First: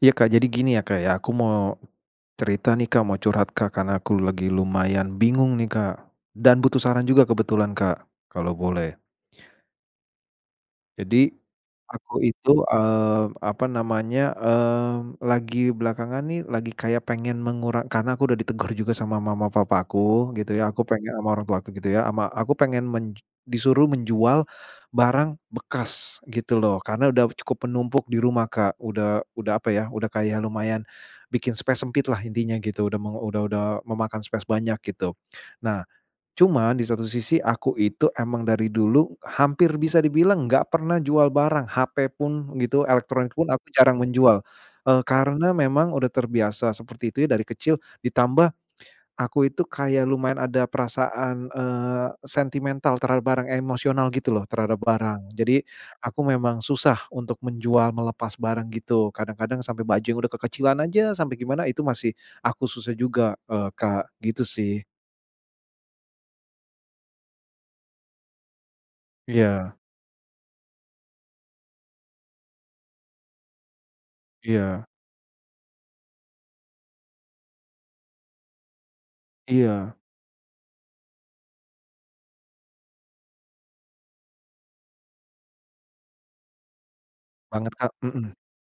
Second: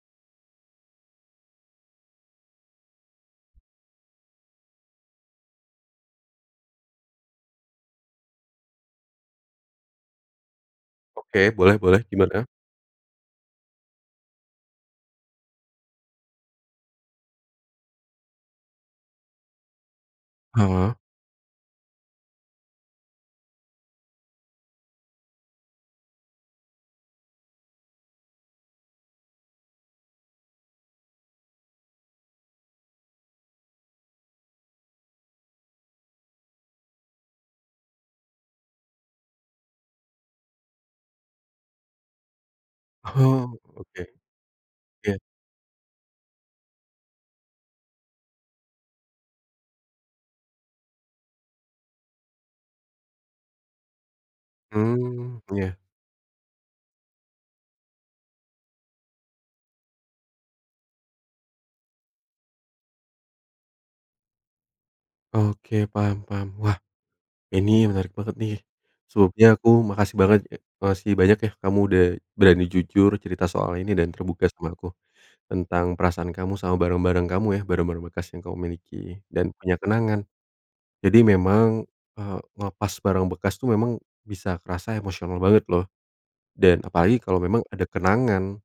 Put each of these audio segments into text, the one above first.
Iya Kak, jadi gini ya Kak, ya aku mau cerita nih Kak, mau curhat Kak, karena aku lagi lumayan bingung nih Kak, dan butuh saran juga kebetulan Kak, kalau boleh. Jadi, Oke, boleh boleh aku gimana? itu, eee, apa namanya, mmm, lagi belakangan nih lagi kayak pengen mengura karena aku udah ditegur juga sama mama papa aku, gitu ya, aku Heeh. penge ama orang tuaku gitu ya ama aku pengen menj disuruh menjual, barang bekas gitu loh karena udah cukup menumpuk di rumah Kak, udah udah apa ya udah kayak lumayan, bikin space sempit lah intinya gitu. Udah mau udah udah memakan space banyak gitu. Nah, cuman di satu sisi aku itu emang dari dulu hampir bisa dibilang enggak pernah jual barang hape pun gitu elektronik pun Oh aku jarang oke, menjual, eee, iya. karena memang udah terbiasa seperti itu ya dari kecil ditambah, aku itu kayak lumayan ada perasaan, eee, sentimental terhadap barang, emosional gitu loh terhadap barang. Mmm, Jadi, iya. aku memang susah untuk menjual, melepas barang gitu, kadang-kadang sampai baju yang udah kekecilan aja sampai gimana itu masih aku susah juga, eee, Kak, gitu sih. Oke, paham paham. Wah, ini menarik banget nih, sebelumnya aku Iya. makasih banget ya makasih banyak ya, kamu udah berani jujur cerita soal ini dan terbuka sama Iya. aku. Tentang perasaan kamu sama barang-barang kamu ya, barang-barang bekas yang kamu miliki dan punya Iya. kenangan. Jadi memang, eee, ngelepas barang bekas tuh memang bisa kerasa emosional banget loh. Dan apalagi kalau memang Banget, ada Kak, mhm. kenangan,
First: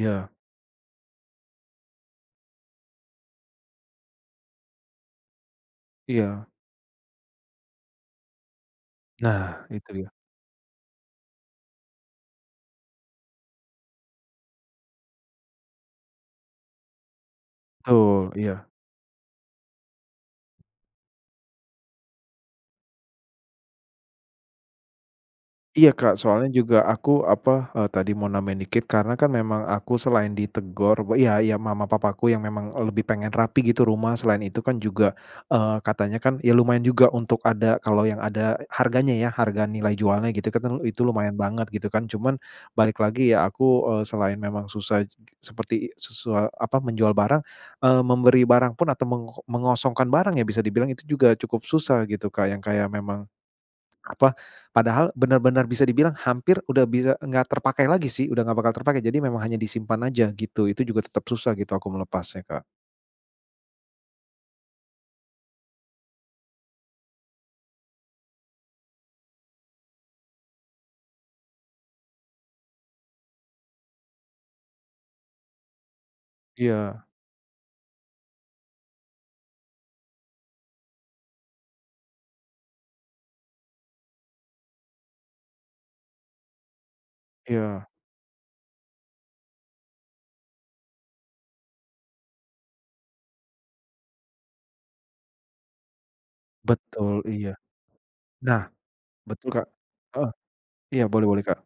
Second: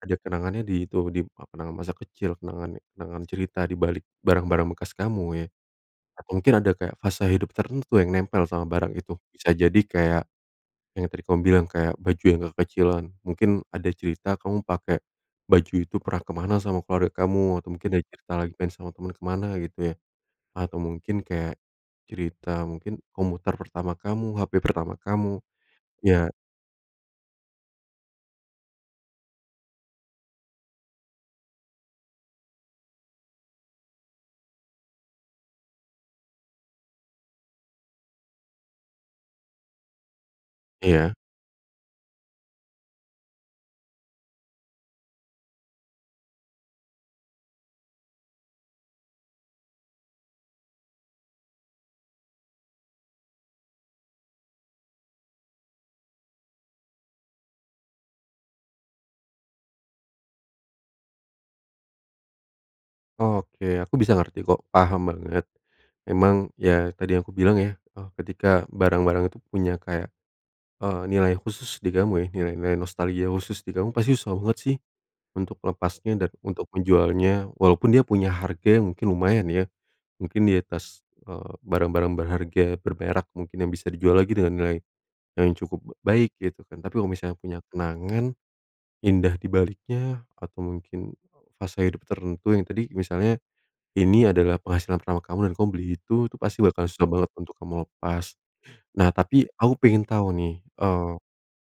ada kenangannya di itu, di apa namanya, masa kecil kenangannya, kenangan cerita di balik barang-barang bekas kamu ya. Nah, Iya. mungkin ada fase hidup tertentu yang nempel sama barang itu. Bisa Nah, jadi itu dia. kayak yang tadi kamu bilang, kayak baju yang kekecilan mungkin ada cerita kamu pakai baju itu pernah ke mana sama keluarga kamu atau mungkin ada Betul, cerita lagi iya. sama teman ke mana gitu ya. Atau mungkin kayak cerita mungkin komputer pertama kamu, HP pertama kamu, Iya, Kak, ya. soalnya juga aku, apa, eee, tadi mau nambahin dikit. Karena kan memang aku selain ditegur iya iya, mama, papaku yang memang, eee, lebih pengen rapi gitu rumah. Selain itu kan juga, eee, katanya kan, ya lumayan juga untuk ada, kalau yang ada harganya ya, harga nilai jualnya gitu kan, telu itu Iya. lumayan banget gitu kan. Cuman balik lagi, ya aku, eee, selain memang susah seperti susa apa, menjual barang, eee, memberi barang pun atau meng mengosongkan barang yang bisa dibilang itu juga cukup susah gitu, Kak, yang kayak memang apa, padahal bener-bener bisa dibilang hampir udah bisa enggak terpakai lagi sih, udah enggak bakal terpakai. Jadi memang hanya disimpan aja gitu. Itu juga tetep susah gitu aku melepasnya, Kak. Oke aku bisa ngerti kok paham banget. Emang ya tadi aku bilang ya, eh ketika barang-barang itu punya kayak, eee, nilai khusus di kamu ya, nilai-nilai nostalgia khusus di kamu, pasti susah banget sih untuk melepasnya dan untuk Iya. menjualnya, walaupun dia punya harga mungkin lumayan ya, mungkin di atas, eee, barang-barang berharga berberak mungkin yang bisa dijual lagi dengan nilai yang cukup baik gitu kan. Tapi kalau misalnya punya Iya. kenangan, indah di baliknya atau mungkin fase hidup tertentu yang tadi misalnya ini adalah penghasilan pertama kamu dan kamu beli itu, itu pasti bakal susah Betul banget iya. untuk kamu lepas. Nah, Nah tapi betul Kak. aku pengen Ah. tahu nih, Iya eee, boleh boleh Kak.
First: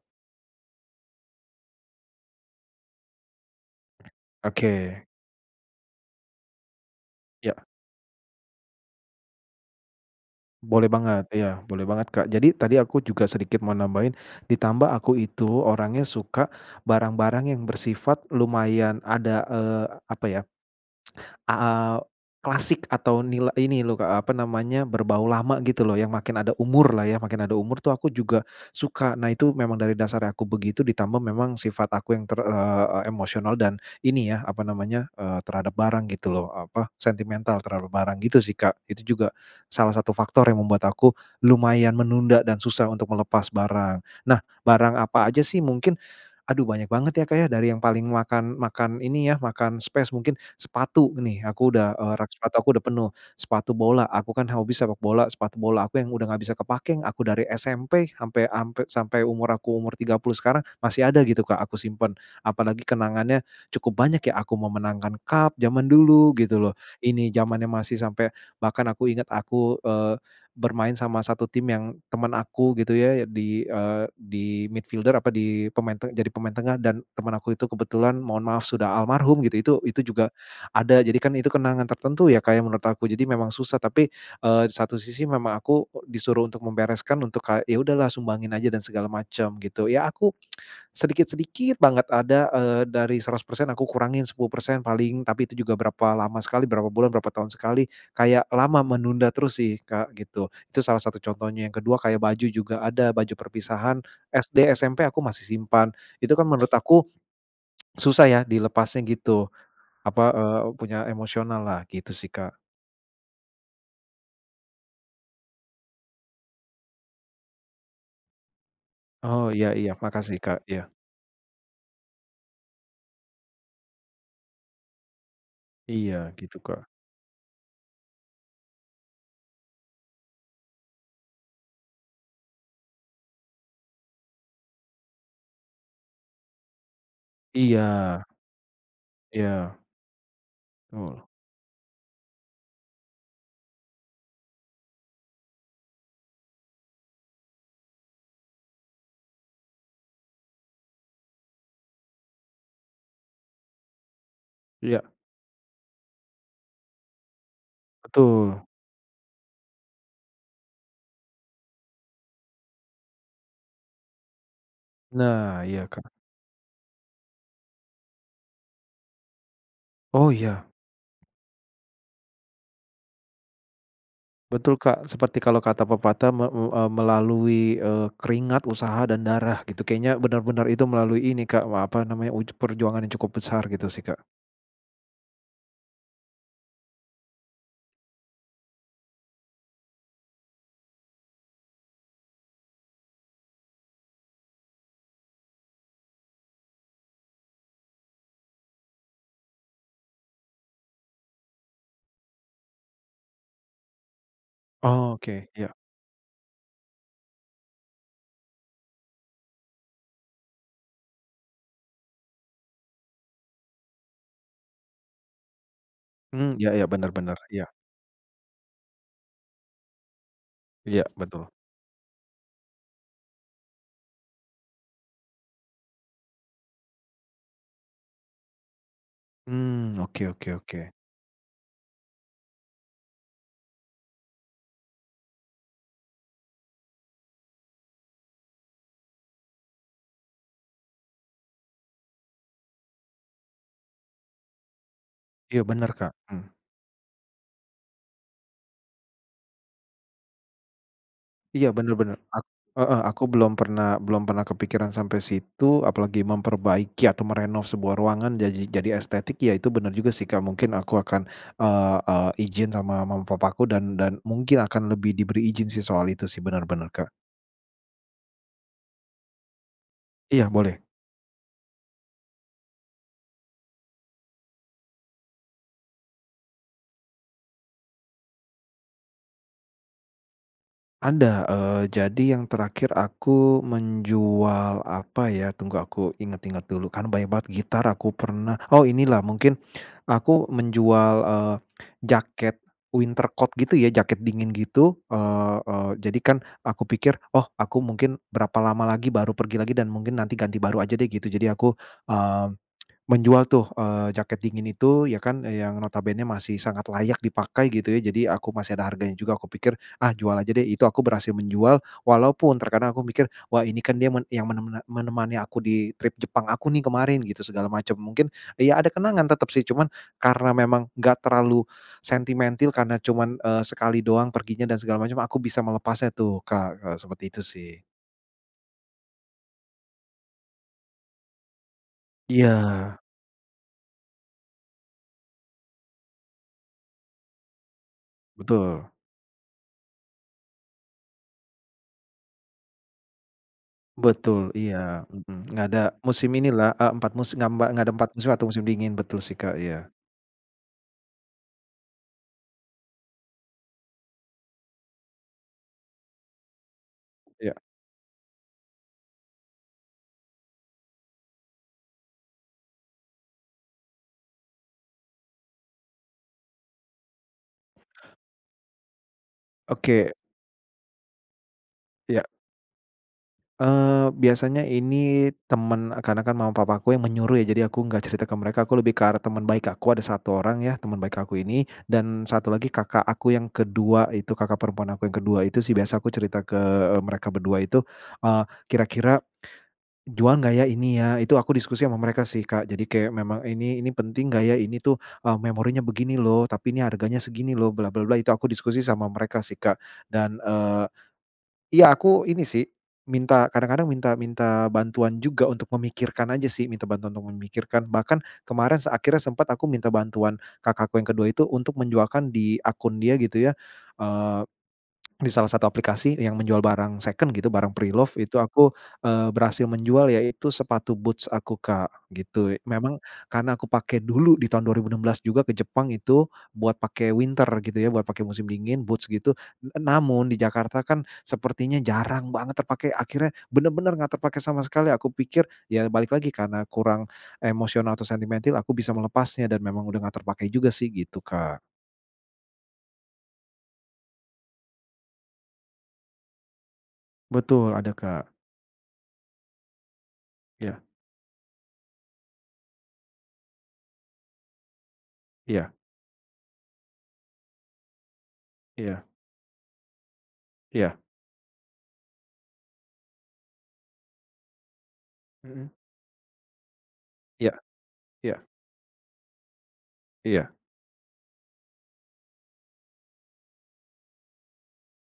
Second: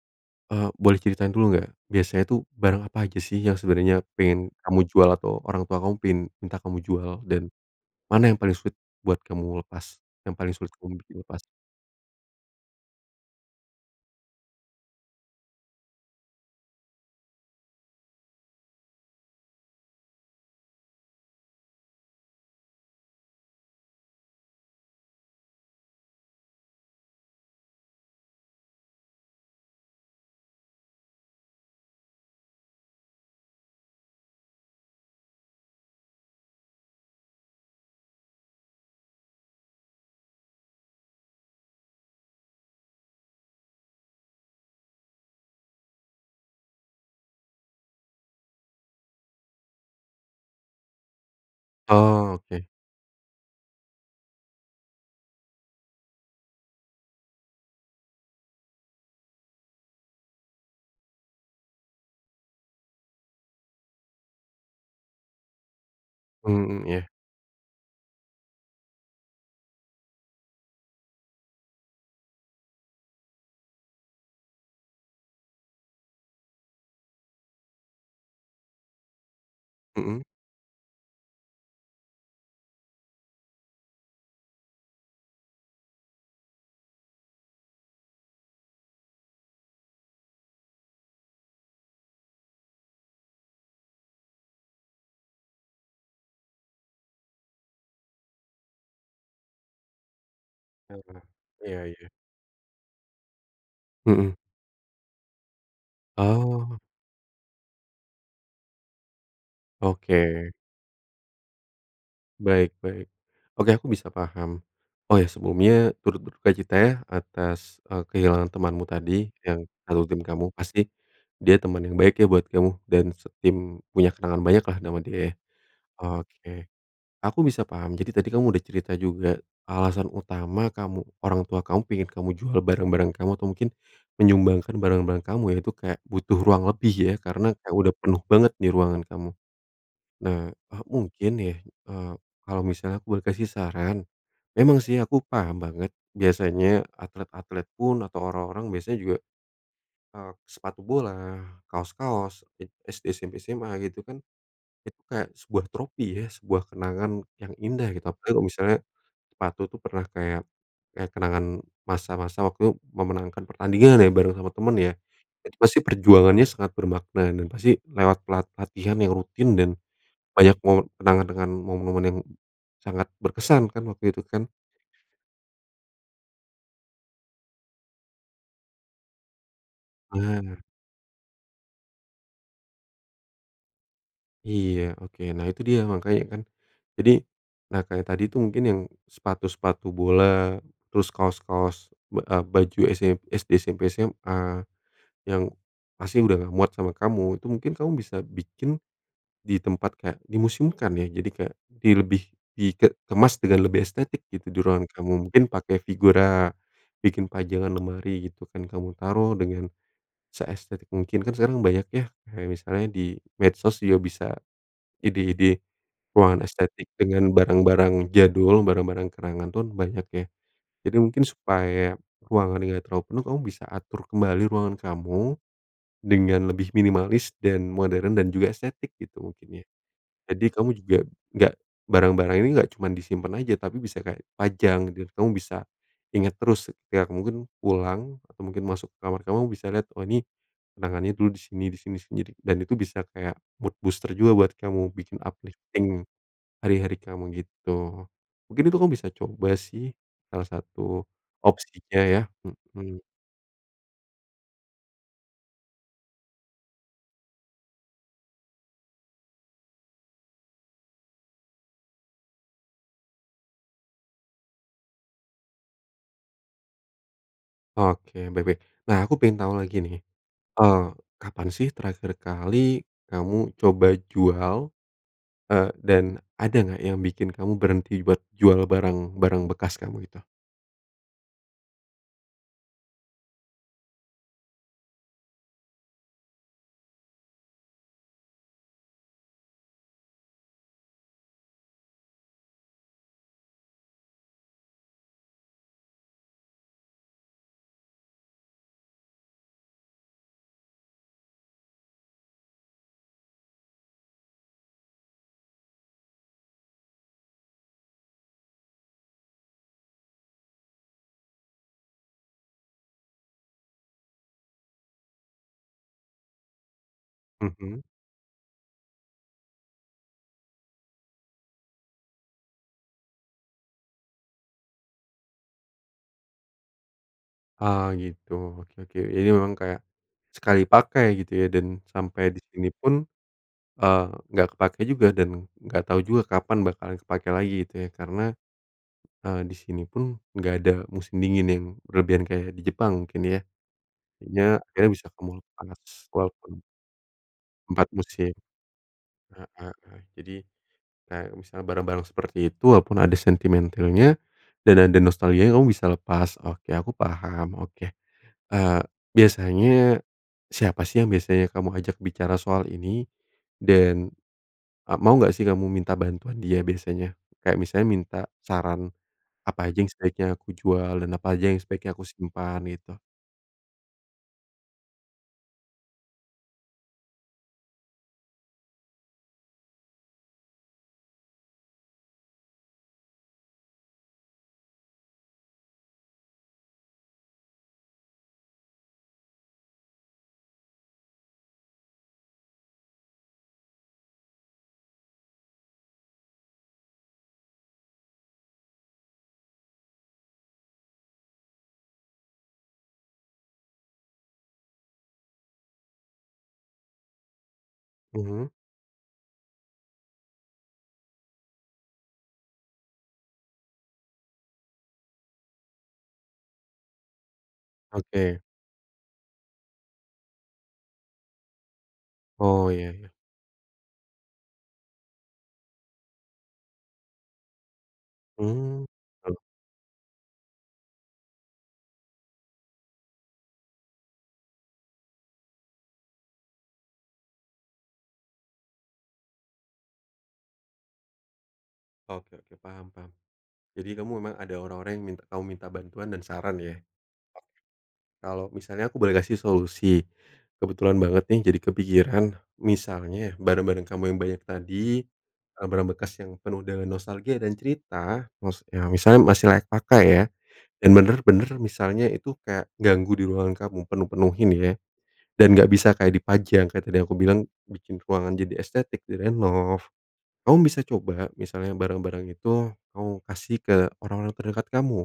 eee, boleh ceritain dulu enggak biasanya itu barang apa aja sih yang sebenarnya pengen kamu Oke. jual atau orang tua kamu pengen minta kamu jual? Dan Ya. mana yang paling sulit buat kamu lepas, yang paling sulit Boleh untuk banget. dilepas? Iya boleh banget Kak. Jadi tadi aku juga sedikit mau nambahin, ditambah aku itu orangnya suka barang-barang yang bersifat lumayan ada, eee, apa ya, a ah, klasik atau nila ini loh Kak apa namanya, berbau lama gitu loh yang makin ada umur lah ya, makin ada umur tuh aku juga suka. Nah itu memang dari dasarnya aku begitu ditambah memang sifat aku yang ter eee, emosional dan ini ya apa namanya, eee, terhadap barang gitu loh, apa sentimental terhadap barang gitu sih Kak. Itu juga salah satu faktor yang membuat aku lumayan menunda dan susah untuk melepas barang. Nah barang apa aja sih mungkin? Aduh banyak banget ya Kak ya, dari yang paling makan makan ini ya, makan space mungkin sepatu nih, aku udah, eee, rak sepatu Oke. aku udah penuh. Sepatu bola, aku kan hobi sepak bola, sepatu bola aku yang udah enggak bisa kepakai. Aku dari SMP sampai sampai sampai umur aku umur 30 sekarang masih ada gitu Kak aku simpen. Apalagi kenangannya cukup banyak ya, aku memenangkan cup jaman dulu gitu loh. Mmm iya. Ini jamannya masih sampai bahkan aku ingat aku, eee, bermain sama satu tim yang temen aku gitu ya di, eee, di midfielder apa, di pemain te jadi pemain tengah dan teman aku itu kebetulan, mohon maaf sudah almarhum gitu itu itu Mhm. juga ada. Jadi kan itu kenangan tertentu ya Kak ya, menurut aku jadi memang susah. Tapi, eee, di satu sisi memang aku disuruh untuk membereskan untuk ka ya udah lah sumbangin aja dan segala macem gitu. Ya aku sedikit-sedikit banget ada, eee, dari 100% aku kurangin 10% paling. Tapi itu juga berapa lama sekali, berapa bulan berapa tahun sekali. Kayak lama menunda terus sih Kak gitu. Itu salah satu Heeh. contohnya. Yang Iya kedua iya. kayak baju juga ada baju perpisahan Mhm. SD, SMP aku masih simpan. Itu kan menurut Oh. aku susah ya dilepasnya gitu. Apa, Oke. eee, punya emosional lah gitu sih Kak. Baik baik. Oke aku bisa paham. Oh ya sebelumnya turut berdukacita ya atas, eee, kehilangan temanmu tadi Oh. Iya yang iya. satu tim Makasih kamu. Kak, Pasti iya. dia teman yang baik ya buat kamu dan setim punya kenangan banyak lah nama dia ya. Iya gitu Oke. Kak. Aku bisa paham jadi tadi kamu udah cerita juga alasan utama kamu orang tua kamu pengen kamu jual barang-barang kamu atau mungkin menyumbangkan barang-barang kamu ya, itu kayak butuh ruang lebih ya karena kayak Iya. udah penuh banget di ruangan kamu. Iya. Nah, eee, Oh. mungkin ya, eee, kalau misalnya aku boleh kasih saran, memang sih aku paham banget biasanya atlet-atlet pun atau orang-orang biasa juga, eee, sepatu bola, kaos-kaos e SD, SMP, SMA gitu kan. Itu Iya. kayak sebuah trofi ya, sebuah kenangan yang indah gitu. Apalagi kalau Betul. misalnya sepatu itu pernah kayak kayak kenangan masa-masa waktu memenangkan pertandingan ya, bareng sama temen ya, Nah, itu pasti iya Kak perjuangannya sangat bermakna dan pasti lewat pelat pelatihan yang rutin dan Oh banyak ya. mome kenangan dengan momen-momen yang sangat berkesan kan waktu itu kan. Betul Kak seperti kalau kata pepatah me u eee, melalui, eee, keringat usaha dan darah gitu. Kayaknya Nah. benar-benar itu melalui ini Kak wah apa namanya uj perjuangan yang cukup besar gitu sih Kak. Iya oke. Nah itu dia makanya kan. Jadi nah kayak tadi tuh mungkin yang sepatu-sepatu bola, terus kaos-kaos ba eee, baju ese SD, SMP, SMA yang pasti udah enggak muat sama kamu, itu mungkin kamu bisa bikin di tempat kayak dimuseumkan ya. Jadi kayak, di lebih di ke kemas dengan lebih estetik gitu di ruangan kamu, mungkin Oke iya. pakai figura, bikin pajangan lemari gitu kan kamu taruh dengan, seestetik mungkin, kan sekarang banyak ya kayak misalnya di medsos juga bisa ide-ide ruangan Hmm, iya iya estetik bener dengan bener, iya. barang-barang jadul, barang-barang kenangan pun banyak ya. Jadi Iya, mungkin betul. supaya ruangannya enggak terlalu penuh, kamu bisa atur kembali ruangan kamu dengan lebih minimalis dan modern dan juga estetik gitu mungkin ya. Hmm. Oke Jadi oke kamu oke. juga gak barang-barang ini enggak cuma disimpen aja, tapi bisa kayak pajang gitu ya, kamu bisa, inget terus, ya mungkin pulang atau mungkin masuk ke kamar kamu bisa lihat, oh nih kenangannya dulu di sini di sini sendiri, dan itu bisa kayak mood booster juga buat kamu, bikin Iya bener uplifting Kak, mmm. hari-hari kamu gitu. Mungkin itu kamu bisa coba sih salah satu Iya bener opsinya bener ya, ak heeh, mhm. aku belum pernah belum pernah kepikiran sampai situ. Apalagi memperbaiki atau merenov sebuah ruangan jadi jadi estetik, ya itu bener juga sih Kak. Mungkin aku akan, eee eee, ijin sama mama papaku dan dan mungkin akan lebih diberi ijin sih soal itu sih, bener bener Kak. Oke. Baik baik. Nah, aku pengen tahu lagi nih. Iya boleh. Eee, kapan sih terakhir kali kamu coba jual? Eee, dan ada nggak yang bikin kamu berhenti buat jual barang-barang bekas kamu itu? Ada, eee, jadi yang terakhir aku menjual apa ya, tunggu aku inget-inget dulu, kan banyak banget gitar aku pernah. Oh, ini lah mungkin aku menjual, eee, jaket winter coat gitu ya, jaket dingin gitu. Eee eee, jadi kan aku pikir, "Oh aku mungkin berapa lama lagi baru pergi lagi dan mungkin nanti ganti baru aja deh," gitu. Jadi aku, eee, menjual tuh, eee, jaket dingin itu ya kan yang notabennya masih sangat layak dipakai gitu ya. Jadi aku masih ada harganya juga. Aku pikir, "Ah jual aja deh," itu aku berhasil menjual walaupun terkadang aku mikir, "Wah ini kan dia men yang mene mene menemani aku di trip Jepang aku nih kemarin," gitu segala Mhm. macem. Mungkin ya ada kenangan tetep sih. Cuman karena memang enggak terlalu sentimentil karena cuman, eee, sekali doang perginya dan segala macem aku bisa melepasnya tuh, Kak, eee, seperti itu sih. Oh gitu. Oke oke. Jadi memang kayak sekali pakai gitu ya dan sampai di sini pun, Iya. eee, nggak kepakai juga dan enggak tahu juga kapan bakalan kepakai lagi gitu ya. Karena, Betul. eee, di sini pun enggak ada musim dingin yang berlebihan kayak di Jepang mungkin ya. Jadinya Betul. kayaknya bisa Iya. kemu Mhm. Enggak panas ada musim ini walaupun lah, eee, 4 musim gambak nggak 4 ada 4 musim musim. atau musim dingin. Betul sih, Heeh Kak. Iya. heeh. Jadi kayak misalnya barang-barang seperti itu walaupun ada sentimentilnya dan ada nostalgianya kamu bisa lepas. Oke, aku paham, Iya. oke. Eee, biasanya siapa sih yang biasanya kamu ajak bicara soal ini dan, eee, mau enggak sih, kamu minta bantuan dia biasanya? Kayak misalnya minta saran, "Apa aja yang Oke. sebaiknya aku jual dan apa aja yang sebaiknya aku Iya. simpan," gitu. Eee, biasanya ini temen e karena kan mama-papaku yang menyuruh ya, jadi aku enggak cerita ke mereka. Aku lebih ke arah teman baik aku, ada 1 orang ya, teman baik aku ini. Dan 1 lagi kakak aku yang ke-2 itu, kakak perempuan aku yang ke-2 itu sih, biasa aku cerita ke, eee, mereka berdua itu. Eee, "Kira-kira, jual nggak ya, ini ya?" itu aku diskusi sama mereka sih, Kak. Jadi kayak memang, "Ini ini penting gak ya? Ini tuh, eee, memorinya begini loh. Tapi ini harganya segini loh, bla bla bla," itu aku diskusi sama mereka sih, Kak. Dan, eee, iya, aku ini sih, minta kadang-kadang minta minta bantuan juga untuk memikirkan aja sih, minta bantuan untuk memikirkan. Bahkan, Mhm. kemarin se akhirnya sempet aku minta bantuan kakakku yang ke-2 itu, untuk menjualkan di akun dia gitu ya, eee, di salah satu aplikasi yang menjual barang second gitu, barang preloved. Oke. Itu aku, eee, berhasil menjual, yaitu sepatu boots aku Kak, gitu ya. Oh. Iya Memang, iya. karena aku pake dulu di tahun 2016 juga ke Jepang, itu buat pake winter gitu ya, buat pake musim dingin, Hmm. boots gitu. Oh N namun di Jakarta kan, sepertinya jarang banget terpakai. Akhirnya, bener-bener enggak terpakai sama sekali. Aku pikir, ya balik lagi karena kurang emosional, atau sentimentil, aku bisa melepasnya, dan memang udah enggak terpakai juga sih, gitu Kak. Oke oke, paham paham. Jadi, kamu memang ada orang-orang yang mint kamu minta bantuan dan saran, ya? Oke. Betul, ada Kak. Kalau misalnya aku boleh kasih solusi. Iya. Kebetulan banget nih jadi kepikiran, misalnya barang-barang kamu yang banyak tadi, Iya. barang-barang bekas yang penuh dengan nostalgia dan cerita, maksudnya Iya. misalnya masih layak pakai ya, dan Iya. benar-benar, misalnya itu kayak ganggu di ruangan kamu penuh-penuhin, ya. Dan, enggak Mhm. bisa kayak dipajang kayak tadi aku bilang Iya, bikin ruangan iya. jadi estetik direnov. Iya. Kamu bisa coba, misalnya barang-barang itu kamu kasih ke orang-orang terdekat kamu,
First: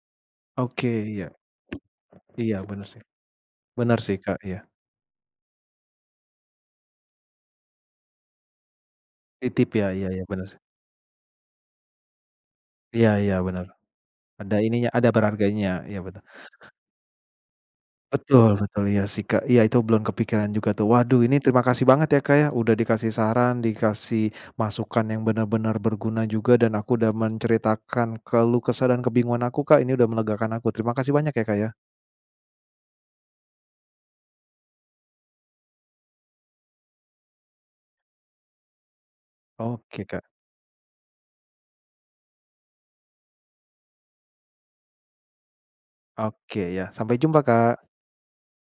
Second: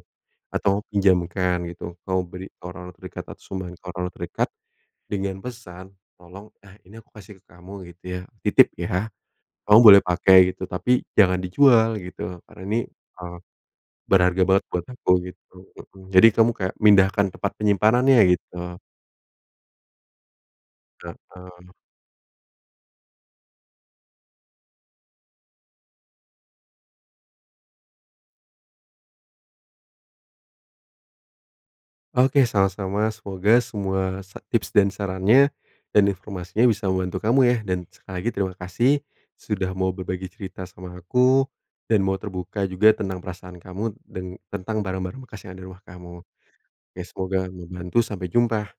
atau Oke, iya. pinjamkan gitu, kamu beri Iya, ke benar orang-orang sih. terdekat, atau sumbangkan ke Benar orang-orang sih Kak, terdekat iya. dengan pesan, "Tolong eh, ini aku kasih ke kamu gitu, ya. Titip, ya. Titip, Kamu ya. boleh Iya iya, pakai benar sih. gitu, tapi jangan dijual gitu, karena ini, Iya iya, eee, benar. berharga Ada banget buat ininya, ada aku," gitu. berharganya, iya, Heeh, betul. jadi, kamu kayak mindahkan tempat penyimpanannya, Betul gitu. betul. Iya, sih, Kak. Iya, itu belum kepikiran juga, tuh. Waduh, ini terima Mhm. kasih banget ya Kak ya, udah dikasih saran, dikasih masukan yang benar-benar berguna juga, dan aku udah menceritakan keluh kesah dan kebingungan aku, Kak. Ini udah melegakan aku. Terima kasih banyak ya Kak ya. Oke, sama-sama. Semoga semua sa tips dan sarannya, dan informasinya bisa membantu kamu, ya. Dan, sekali lagi, terima kasih sudah mau Oke, Kak. berbagi cerita sama aku, dan mau terbuka juga tentang perasaan kamu deng tentang barang-barang bekas yang ada di rumah kamu. Oke, iya. Oke, Sampai jumpa, semoga Kak! membantu. Sampai jumpa!